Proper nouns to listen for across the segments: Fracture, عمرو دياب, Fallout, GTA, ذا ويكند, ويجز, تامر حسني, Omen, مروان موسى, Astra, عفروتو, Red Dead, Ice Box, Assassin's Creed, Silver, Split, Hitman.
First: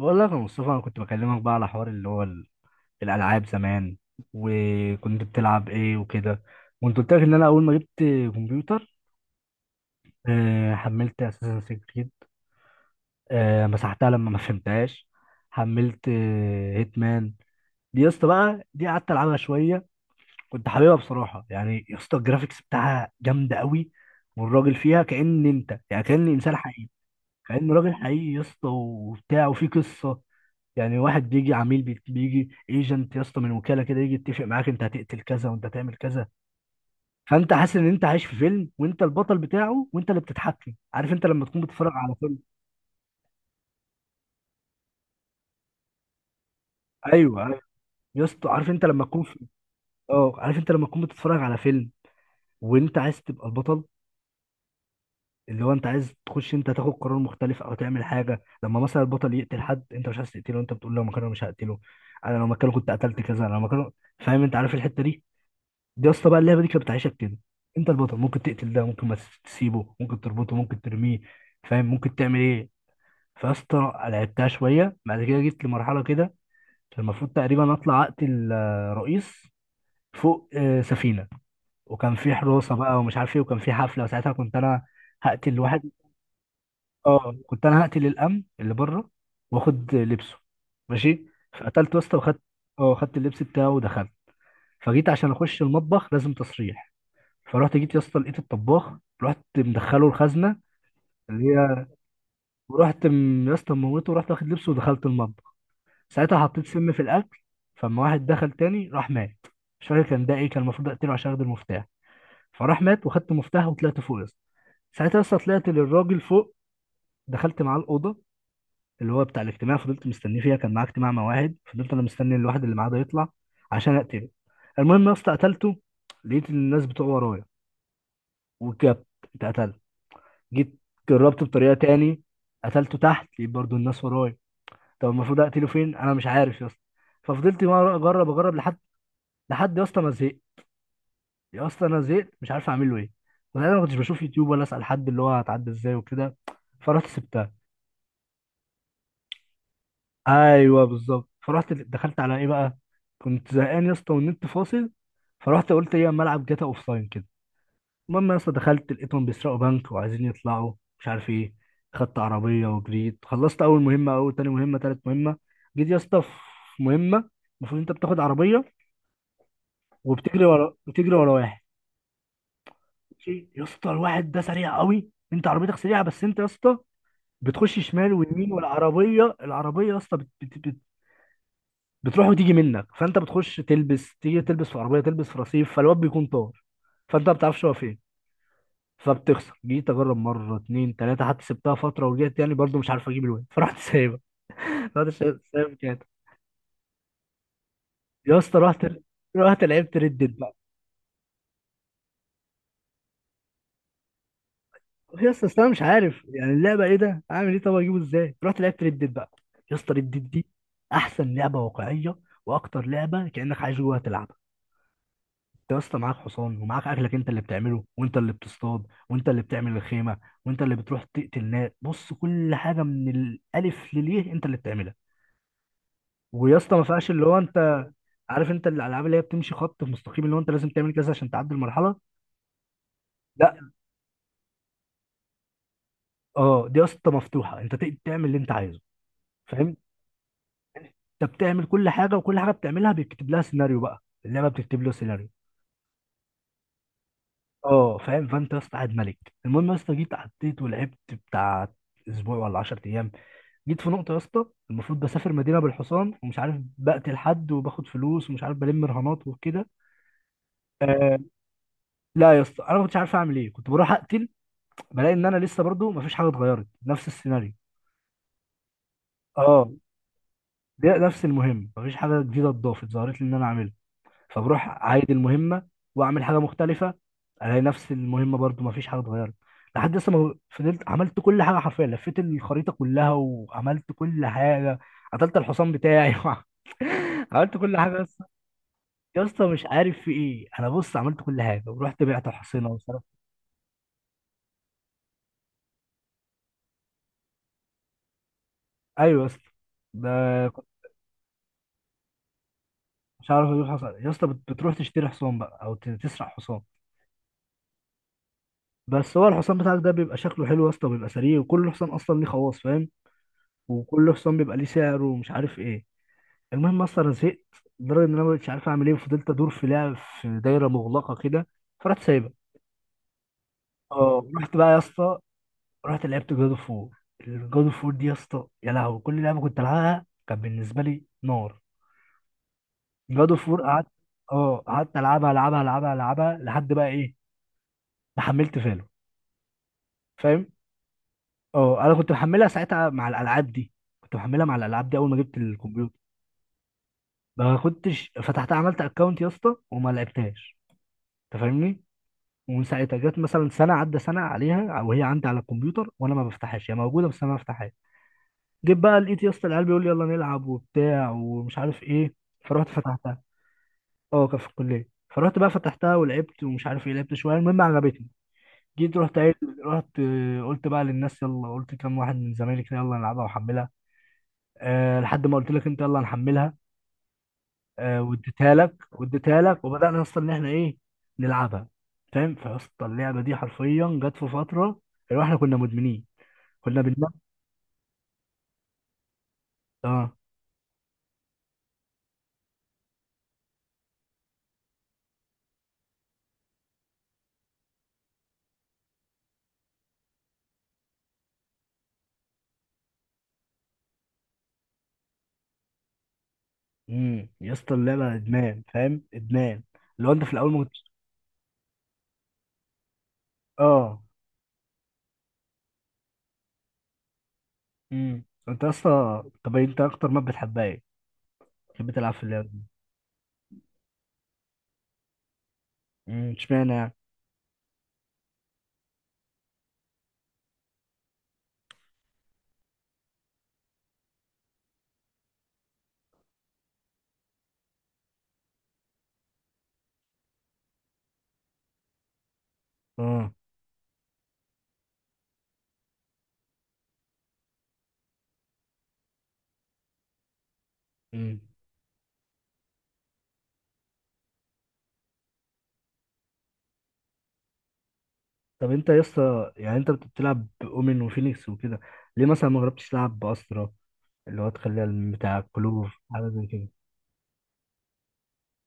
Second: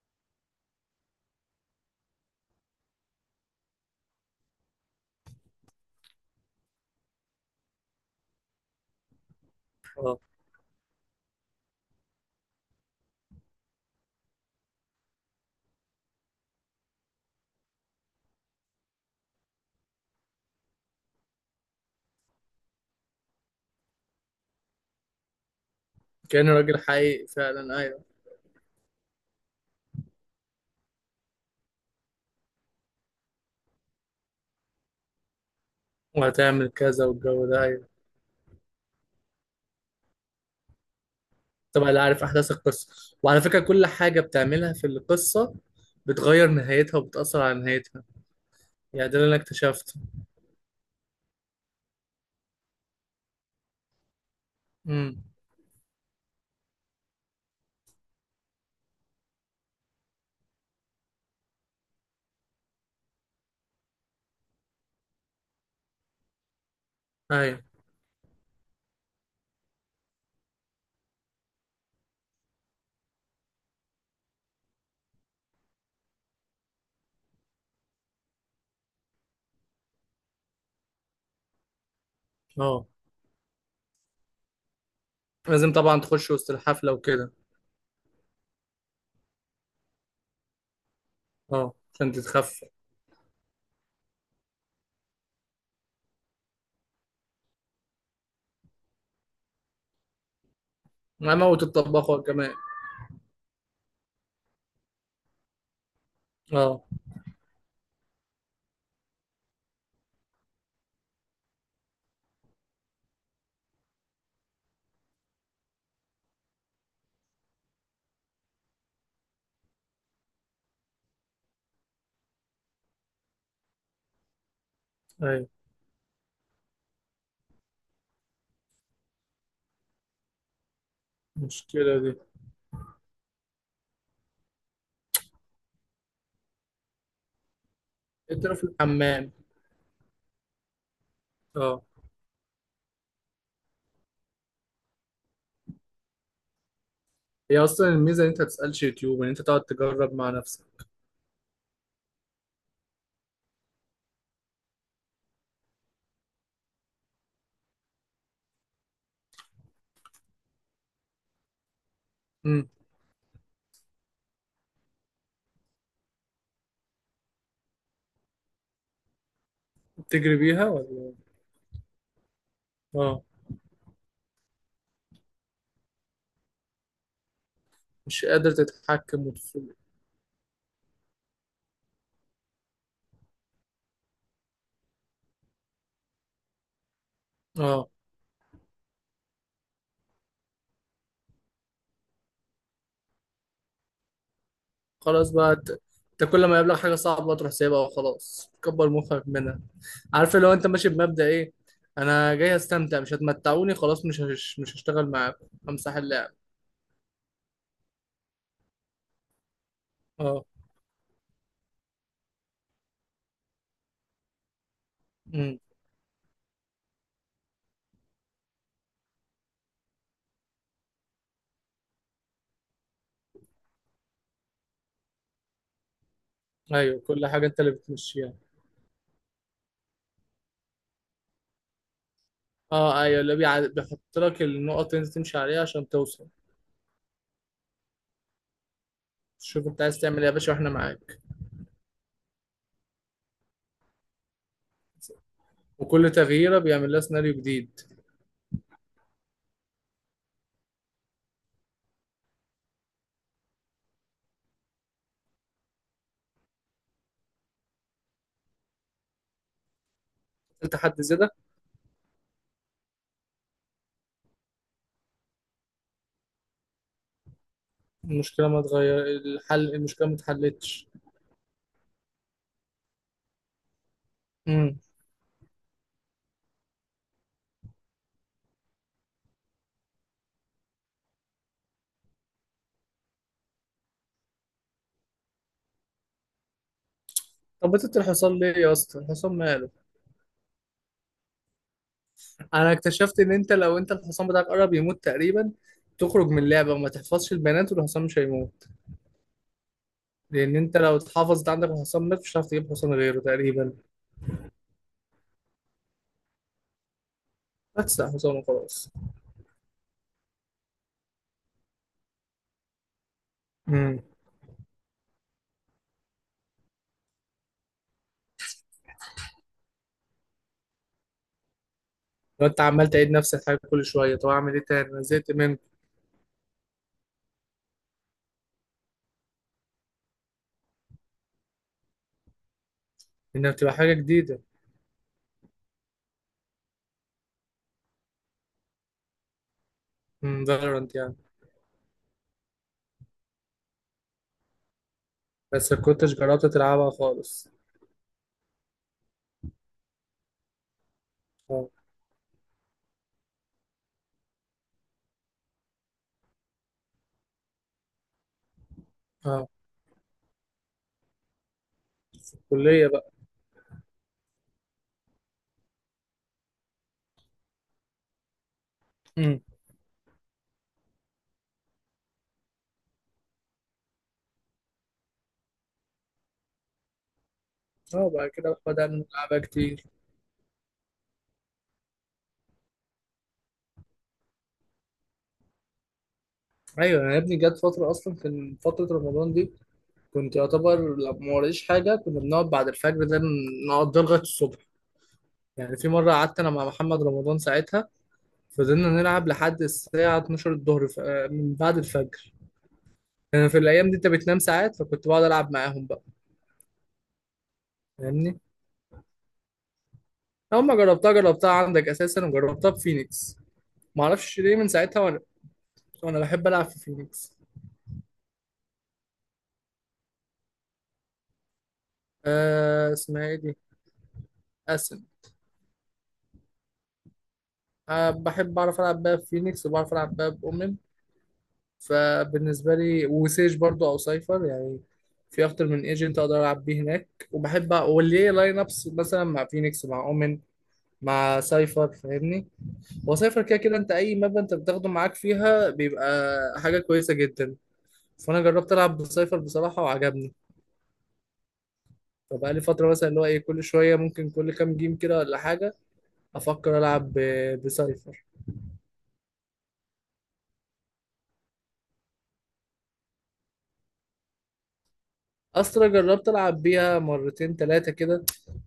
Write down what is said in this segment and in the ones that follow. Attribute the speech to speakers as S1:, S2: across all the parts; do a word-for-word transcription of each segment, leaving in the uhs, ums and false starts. S1: بقول لك يا مصطفى، انا كنت بكلمك بقى على حوار اللي هو ال- الالعاب زمان، وكنت بتلعب ايه وكده، وانت قلت لك ان انا اول ما جبت كمبيوتر.
S2: اه،
S1: آه، حملت اساسن كريد. آه، مسحتها لما ما فهمتهاش. حملت هيتمان. دي يا اسطى بقى، دي قعدت العبها شويه. كنت حاببها بصراحه يعني يا اسطى، الجرافيكس بتاعها جامده قوي، والراجل فيها كأن انت يعني كأن
S2: كأنه
S1: انسان
S2: راجل
S1: حقيقي.
S2: حقيقي
S1: كأنه
S2: فعلا،
S1: راجل
S2: ايوه.
S1: حقيقي يا اسطى وبتاع وفي قصة. يعني واحد بيجي عميل بي- بيجي ايجنت يا اسطى من وكالة كده، يجي يتفق معاك انت هتقتل كذا وانت هتعمل كذا.
S2: وهتعمل كذا والجو
S1: فانت
S2: ده،
S1: حاسس
S2: ايوه،
S1: ان انت عايش في فيلم وانت البطل بتاعه وانت اللي بتتحكم. عارف انت لما تكون
S2: طبعا
S1: بتتفرج
S2: اللي
S1: على
S2: عارف
S1: فيلم؟
S2: احداث القصه. وعلى فكره، كل حاجه بتعملها في القصه بتغير نهايتها وبتاثر
S1: ايوه
S2: على
S1: ايوه.
S2: نهايتها.
S1: يا اسطى عارف انت لما
S2: يعني ده
S1: تكون
S2: اللي انا
S1: في...
S2: اكتشفته.
S1: اه، عارف انت لما تكون بتتفرج على فيلم وانت عايز تبقى البطل،
S2: امم،
S1: اللي هو انت عايز تخش، انت تاخد قرار مختلف او تعمل حاجه، لما مثلا البطل يقتل حد انت مش عايز تقتله، انت بتقول لو مكانه مش هقتله، انا لو مكانه كنت قتلت كذا، انا لو مكانه. فاهم؟ انت عارف الحته دي. دي يا اسطى بقى اللعبه دي كانت بتعيشك كده.
S2: ايوه.
S1: انت البطل، ممكن تقتل ده، ممكن ما تس- تسيبه، ممكن تربطه، ممكن ترميه. فاهم؟ ممكن تعمل ايه. فيا اسطى لعبتها شويه، بعد كده جيت لمرحله كده، كان المفروض تقريبا اطلع اقتل آه، رئيس فوق آه، سفينه. وكان في حراسه
S2: اه،
S1: بقى ومش عارف ايه، وكان في حفله، وساعتها كنت انا هقتل
S2: لازم
S1: واحد.
S2: طبعا تخش وسط الحفله وكده.
S1: اه، كنت انا هقتل الامن اللي بره، واخد لبسه، ماشي.
S2: اه،
S1: فقتلت
S2: عشان
S1: واسطه وخدت،
S2: تتخفى.
S1: اه، خدت اللبس بتاعه ودخلت. فجيت عشان اخش المطبخ لازم تصريح. فرحت جيت يا اسطى لقيت الطباخ، رحت مدخله الخزنه
S2: انا
S1: اللي
S2: موت
S1: هي،
S2: الطباخ كمان.
S1: ورحت م- يا اسطى موته ورحت واخد لبسه ودخلت المطبخ. ساعتها حطيت
S2: اه
S1: سم في الاكل. فلما واحد دخل تاني راح مات. مش فاكر كان ده ايه، كان المفروض اقتله عشان اخد المفتاح. فراح مات وخدت مفتاح وطلعت فوق يا اسطى. ساعتها يا اسطى طلعت للراجل فوق، دخلت معاه الاوضه اللي هو بتاع الاجتماع، فضلت مستنيه فيها، كان معاه اجتماع مواعيد، فضلت انا مستني الواحد اللي معاه ده يطلع عشان اقتله. المهم يا اسطى
S2: ايوه،
S1: قتلته، لقيت الناس بتوع ورايا، وجبت اتقتلت. جيت جربت بطريقه
S2: المشكله دي.
S1: تاني، قتلته تحت لقيت برضو الناس ورايا. طب المفروض اقتله فين؟ انا مش عارف يا اسطى. ففضلت مرة اجرب
S2: انت
S1: اجرب
S2: في
S1: لحد،
S2: الحمام؟
S1: لحد يا اسطى ما زهقت. يا
S2: اه،
S1: اسطى انا زهقت، مش عارف اعمل له ايه. وأنا ما كنتش بشوف يوتيوب ولا اسال حد اللي هو هتعدي ازاي وكده. فرحت سبتها.
S2: هي اصلا الميزه ان انت ما تسالش يوتيوب، ان انت تقعد تجرب مع نفسك.
S1: ايوه بالظبط. فرحت دخلت على ايه بقى، كنت زهقان يا اسطى والنت فاصل. فرحت قلت ايه أما العب جاتا اوف لاين كده. المهم يا اسطى دخلت لقيتهم بيسرقوا بنك وعايزين يطلعوا، مش عارف ايه. خدت عربيه
S2: امم.
S1: وجريت، خلصت اول مهمه، اول تاني مهمه، تالت مهمه. جيت يا اسطى في مهمه، المفروض انت بتاخد عربيه
S2: بتجري
S1: وبتجري
S2: بيها
S1: ورا،
S2: ولا؟
S1: بتجري ورا واحد
S2: اه،
S1: ماشي؟ يا اسطى الواحد ده سريع قوي، انت عربيتك سريعه بس انت يا اسطى بتخش شمال
S2: مش قادر
S1: ويمين،
S2: تتحكم
S1: والعربيه
S2: وتفوق.
S1: العربيه يا اسطى بتروح وتيجي منك، فانت بتخش تلبس، تيجي تلبس في عربيه، تلبس في رصيف، فالواد بيكون طار، فانت ما بتعرفش هو
S2: اه،
S1: فين. فبتخسر. جيت اجرب مره اتنين تلاته، حتى سبتها فتره ورجعت يعني، برضو مش عارف اجيب الواد. فرحت سايبها، رحت
S2: خلاص
S1: شا-
S2: بقى انت،
S1: سايب كده.
S2: انت كل ما يقابلك حاجه صعبه تروح سايبها
S1: يا
S2: وخلاص،
S1: اسطى رحت
S2: تكبر مخك منها.
S1: رحت لعبت ردد
S2: عارف لو
S1: بقى.
S2: انت ماشي بمبدأ ايه؟ انا جاي استمتع، مش هتمتعوني خلاص، مش هش... مش هشتغل
S1: يا اسطى
S2: معاكم،
S1: أصل انا مش
S2: همسح
S1: عارف
S2: اللعب.
S1: يعني اللعبه ايه ده، اعمل ايه، طب اجيبه ازاي. رحت لعبت ردد بقى. يا اسطى ردد
S2: اه.
S1: دي احسن لعبه واقعيه، واكتر لعبه كانك عايش جواها تلعب.
S2: امم.
S1: انت يا اسطى معاك حصان ومعاك اكلك انت اللي بتعمله، وانت اللي بتصطاد، وانت اللي بتعمل الخيمه، وانت اللي بتروح تقتل ناس. بص، كل حاجه من الالف لليه انت اللي بتعملها. ويا اسطى ما
S2: ايوه
S1: فيهاش اللي
S2: كل
S1: هو
S2: حاجه انت اللي
S1: انت،
S2: بتمشيها.
S1: عارف انت الالعاب اللي هي بتمشي خط في مستقيم، اللي هو انت لازم تعمل كذا عشان تعدي المرحله.
S2: اه ايوه، اللي
S1: لا،
S2: بيع... بيحط لك النقط اللي انت تمشي عليها عشان توصل.
S1: اه، دي يا اسطى مفتوحه، انت تقدر تعمل اللي انت عايزه.
S2: شوف
S1: فاهم؟
S2: انت عايز تعمل ايه يا باشا واحنا معاك.
S1: انت بتعمل كل حاجه، وكل حاجه بتعملها بيكتب لها سيناريو بقى، اللعبه بتكتب له سيناريو.
S2: وكل تغييره بيعمل لها سيناريو جديد.
S1: اه فاهم. فانت يا اسطى قاعد ملك. المهم يا اسطى جيت عديت ولعبت بتاع اسبوع ولا عشرة ايام. جيت في نقطه يا اسطى، المفروض بسافر مدينه بالحصان ومش عارف، بقتل حد وباخد فلوس ومش عارف بلم رهانات وكده.
S2: انت حد
S1: آه،
S2: زيادة.
S1: لا يا اسطى انا ما كنتش عارف اعمل ايه، كنت بروح اقتل، بلاقي ان انا لسه برضو ما فيش حاجه اتغيرت، نفس السيناريو.
S2: المشكله ما اتغير
S1: اه،
S2: الحل، المشكله ما اتحلتش.
S1: ده نفس المهم، ما فيش حاجه جديده اتضافت ظهرت لي ان انا اعملها، فبروح اعيد المهمه واعمل حاجه مختلفه، الاقي نفس المهمه برضو ما فيش حاجه اتغيرت. لحد لسه ما فضلت عملت كل حاجه حرفيا، لفيت الخريطه كلها وعملت كل حاجه، قتلت الحصان بتاعي. عملت
S2: طب
S1: كل حاجه
S2: بتت
S1: يا اسطى.
S2: الحصان ليه يا اسطى؟
S1: يا
S2: الحصان
S1: اسطى مش
S2: ماله؟
S1: عارف في ايه، انا بص عملت كل حاجه ورحت بعت حصينه
S2: انا
S1: وصرفت.
S2: اكتشفت ان انت لو انت الحصان بتاعك قرب يموت تقريبا، تخرج من اللعبه وما تحفظش البيانات والحصان مش هيموت.
S1: ايوه يا اسطى، ده
S2: لان
S1: كنت
S2: انت لو اتحفظت عندك الحصان مات، مش هتعرف تجيب حصان غيره
S1: مش عارف اجيب
S2: تقريبا.
S1: حصان يا اسطى. بت- بتروح تشتري حصان بقى، او ت- تسرق حصان.
S2: بس حصان وخلاص.
S1: بس هو الحصان بتاعك ده بيبقى شكله حلو يا اسطى، بيبقى سريع وكل حصان اصلا ليه خواص، فاهم،
S2: امم.
S1: وكل حصان بيبقى ليه سعر ومش عارف ايه. المهم اصلا زهقت لدرجه ان انا مش عارف اعمل ايه، وفضلت ادور في لعب في دايره مغلقه كده. فرحت سايبها.
S2: لو انت عمال تعيد نفس الحاجه كل شويه،
S1: اه،
S2: طب اعمل
S1: رحت
S2: ايه
S1: بقى يا
S2: تاني؟ انا
S1: اسطى،
S2: زهقت منك.
S1: رحت لعبت جاد اوف وور. جاد اوف وور دي يا اسطى يا لهوي، كل لعبه كنت العبها كان بالنسبه لي نار. جاد اوف
S2: انها
S1: وور
S2: بتبقى
S1: قعدت،
S2: حاجه جديده.
S1: اه، قعدت العبها العبها العبها العبها لحد بقى ايه، ما حملت فالو.
S2: امم،
S1: فاهم؟
S2: فالورانت يعني.
S1: اه، انا كنت محملها ساعتها مع الالعاب دي، كنت محملها مع الالعاب دي اول ما جبت
S2: بس ما
S1: الكمبيوتر.
S2: كنتش جربت تلعبها خالص.
S1: ما كنتش فتحتها، عملت اكونت يا اسطى وما لعبتهاش، انت
S2: اه.
S1: فاهمني. ومن ساعتها جت مثلا سنه، عدى سنه عليها وهي عندي على الكمبيوتر وانا ما بفتحهاش، هي موجوده بس انا ما بفتحهاش. جيت بقى لقيت يا اسطى
S2: اه،
S1: العيال بيقول لي يلا نلعب وبتاع ومش عارف ايه، فرحت
S2: كليه بقى.
S1: فتحتها. اه كان في الكليه، فرحت بقى فتحتها ولعبت ومش عارف ايه، لعبت شويه المهم عجبتني. جيت رحت قايل،
S2: امم.
S1: رحت، آه، قلت بقى للناس يلا، قلت كام واحد من زمايلي كده يلا نلعبها واحملها. أه لحد ما قلت لك انت يلا نحملها. آه،
S2: اه بعد
S1: واديتها
S2: كده
S1: لك،
S2: بدأنا نلعبها
S1: واديتها لك
S2: كتير.
S1: وبدانا اصلا ان احنا ايه نلعبها. فاهم؟ فاصلا اللعبه دي حرفيا جت في فتره اللي هو احنا كنا مدمنين، كنا
S2: ايوه
S1: بننام.
S2: يا ابني، جت فتره اصلا كان فتره رمضان دي.
S1: اه.
S2: كنت يعتبر لو ما وريش حاجة كنا بنقعد بعد الفجر ده نقضي لغاية الصبح. يعني في مرة قعدت أنا مع محمد رمضان ساعتها، فضلنا نلعب لحد الساعة اتناشر الظهر، ف- آه، من بعد الفجر. يعني في الأيام دي أنت بتنام ساعات، فكنت بقعد ألعب معاهم بقى.
S1: امم يا اسطى اللعبه
S2: فاهمني؟
S1: ادمان، فاهم، ادمان. لو انت في الاول ما
S2: أول ما
S1: كنتش.
S2: جربتها جربتها عندك أساسا، وجربتها في فينيكس.
S1: اه.
S2: معرفش ليه من ساعتها وأنا، وأنا بحب ألعب في فينيكس.
S1: امم. انت اصلا طب إيه، انت اكتر ما بتحبها ايه بتحب تلعب في اللعبه دي؟
S2: آه اسمها إيه دي؟ أسن.
S1: امم اشمعنى يعني.
S2: أه بحب أعرف ألعب بقى في فينيكس، وبعرف ألعب بقى بأمم. فبالنسبه لي وسيج برضو او سايفر يعني. في اكتر من ايجنت اقدر العب بيه هناك، وبحب أ- وليه لاين ابس مثلا مع فينيكس، مع اومن، مع سايفر. فاهمني؟
S1: اه.
S2: وسايفر كده كده انت اي ماب انت بتاخده معاك فيها بيبقى حاجه كويسه جدا. فانا جربت العب بسايفر بصراحه وعجبني.
S1: امم.
S2: فبقى لي فتره مثلا اللي هو ايه، كل شويه ممكن كل كام جيم كده ولا حاجه افكر العب ب- بسايفر.
S1: طب انت يا اسطى يعني انت بتلعب باومن وفينيكس وكده، ليه مثلا ما جربتش تلعب باسرا، اللي هو تخليها بتاع الكلوف
S2: استرا
S1: حاجه
S2: جربت
S1: زي
S2: العب
S1: كده.
S2: بيها مرتين ثلاثه كده،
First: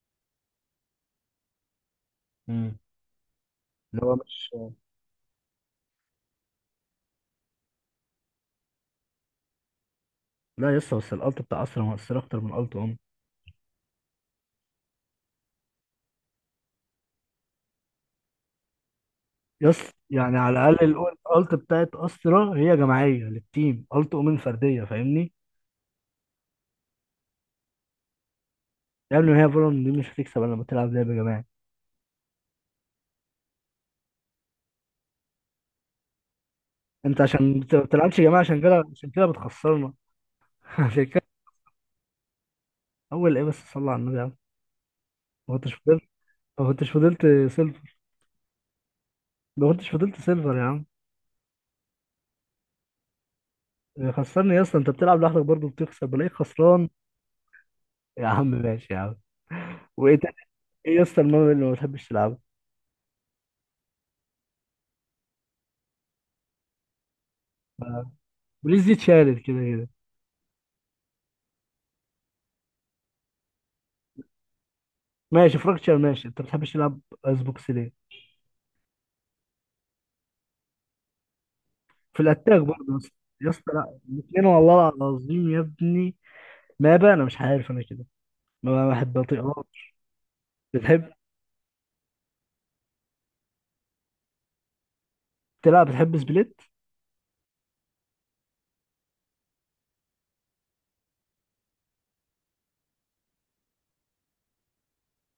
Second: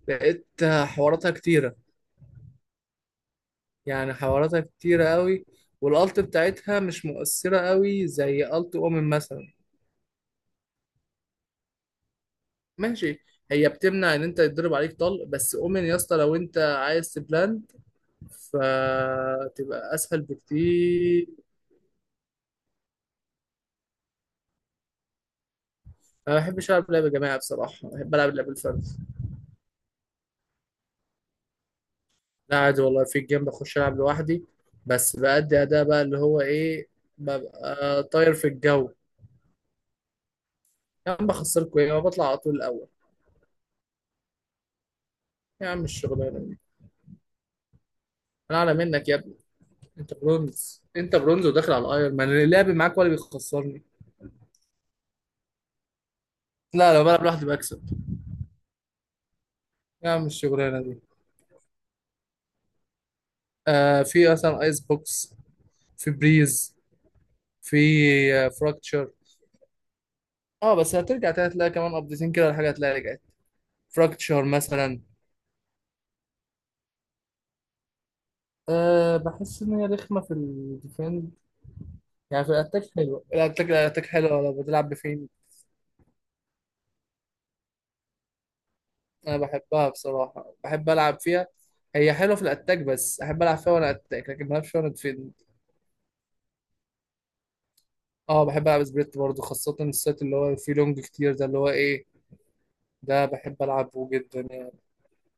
S2: لقيت حواراتها كتيره.
S1: مم. اللي
S2: يعني
S1: هو مش.
S2: حواراتها كتيرة قوي، والالت بتاعتها مش مؤثرة قوي زي الت اومن مثلا.
S1: لا يس، بس الالت بتاع استرا مؤثره اكتر من الت اوم.
S2: ماشي. هي بتمنع ان انت يتضرب عليك طلق، بس اومن يا اسطى لو انت عايز تبلاند،
S1: يس.
S2: فتبقى اسهل
S1: يعني على الاقل
S2: بكتير.
S1: الالت بتاعت استرا هي جماعيه للتيم، الت اومن فرديه، فاهمني.
S2: انا ما بحبش العب لعبة جماعي بصراحة، بحب العب لعبة الفرد.
S1: يعني هي فالون دي مش هتكسب الا لما تلعب لعب جماعي.
S2: لا عادي والله، في الجيم بخش العب لوحدي، بس بأدي اداء بقى اللي هو ايه،
S1: انت عشان بت- ما
S2: ببقى
S1: بتلعبش
S2: طاير
S1: جماعي،
S2: في
S1: عشان كده،
S2: الجو.
S1: عشان كده بتخسرنا. عشان
S2: يا
S1: كده.
S2: عم بخسركوا ايه؟ ما بطلع على طول الاول.
S1: اول ايه بس، صلى على النبي يا عم. ما
S2: يا
S1: كنتش
S2: عم
S1: فضلت،
S2: الشغلانة دي.
S1: ما كنتش فضلت سيلفر.
S2: انا اعلى منك يا ابني،
S1: ما كنتش
S2: انت
S1: فضلت سيلفر يا
S2: برونز،
S1: عم.
S2: انت برونز وداخل على الايرون مان، اللعب معاك ولا بيخسرني.
S1: إيه، خسرني يا اسطى، انت بتلعب لوحدك برضه بتخسر، بلاقيك خسران.
S2: لا لو بلعب لوحدي بكسب.
S1: يا عم ماشي يا عم.
S2: يا
S1: وايه
S2: عم
S1: تاني؟
S2: الشغلانه
S1: ايه
S2: دي.
S1: يا اسطى المهم اللي ما بتحبش تلعبه؟
S2: آه في مثلا ايس بوكس، في بريز، في
S1: ف-
S2: آه
S1: بليز دي
S2: فراكتشر.
S1: اتشالت كده كده.
S2: اه بس هترجع تاني، هتلاقي كمان قبضتين كده الحاجه هتلاقي رجعت. فراكتشر مثلا.
S1: ماشي، فراكتشر ماشي. انت ما بتحبش تلعب ايس بوكس ليه؟
S2: آه بحس ان هي رخمه في الديفند.
S1: في
S2: يعني في
S1: الاتاك برضه
S2: الاتاك
S1: يا اسطى؟
S2: حلوه،
S1: يا
S2: الاتاك،
S1: اسطى لا
S2: الاتاك حلوه
S1: الاثنين،
S2: لو بتلعب
S1: والله
S2: بفين.
S1: العظيم يا ابني، ما بقى انا مش عارف انا كده ما بحب
S2: انا بحبها
S1: اطيقهاش.
S2: بصراحه، بحب
S1: بتحب
S2: العب فيها. هي حلوه في الاتاك، بس احب العب فيها وانا اتاك، لكن ما بلعبش وانا ديفند.
S1: تلعب، بتحب سبليت.
S2: اه بحب العب سبريت برضه، خاصة السيت اللي هو فيه لونج كتير ده اللي هو ايه، ده بحب العبه جدا يعني.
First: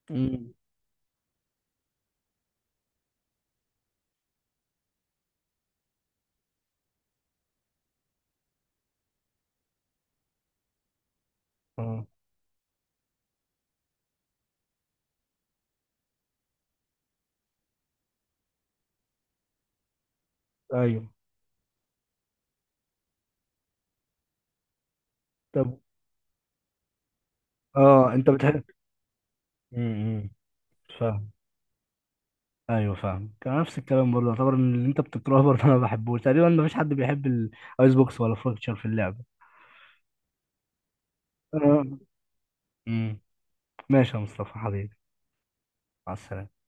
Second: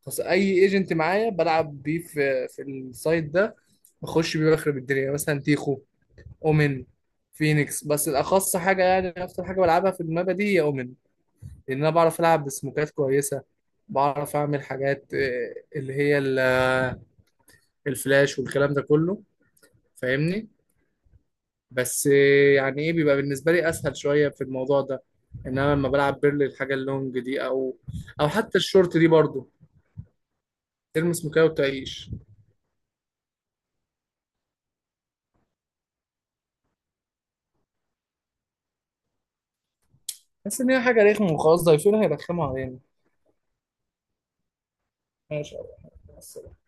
S2: خاصة
S1: امم.
S2: اي ايجنت معايا بلعب بيه في في السايت ده. بخش بيه بخرب الدنيا، يعني مثلا تيخو، اومن، فينيكس. بس الاخص حاجة يعني اكتر حاجة بلعبها في المابا دي هي اومن، لان انا
S1: اه
S2: بعرف العب بسموكات كويسة. بعرف اعمل حاجات، آه، اللي هي ال- آه، الفلاش والكلام ده كله. فاهمني؟
S1: ايوه.
S2: بس يعني ايه، بيبقى بالنسبه لي اسهل شويه في الموضوع ده. انما
S1: طب
S2: لما بلعب بيرلي الحاجه اللونج دي، او
S1: اه
S2: او
S1: انت
S2: حتى
S1: بتحب.
S2: الشورت دي برضو،
S1: امم.
S2: تلمس
S1: فاهم.
S2: مكاية وتعيش.
S1: ايوه فاهم، كان نفس الكلام برضه يعتبر ان اللي انت بتكرهه برضه انا ما بحبوش، تقريبا ما فيش حد بيحب الايس بوكس ولا فراكتشر في اللعبه.
S2: بس ان هي حاجه رخمه وخلاص،
S1: اه.
S2: ضايفينها يرخموا علينا.
S1: امم. ماشي يا مصطفى حبيبي،
S2: ماشي يا أبو
S1: مع
S2: أحمد.
S1: السلامه.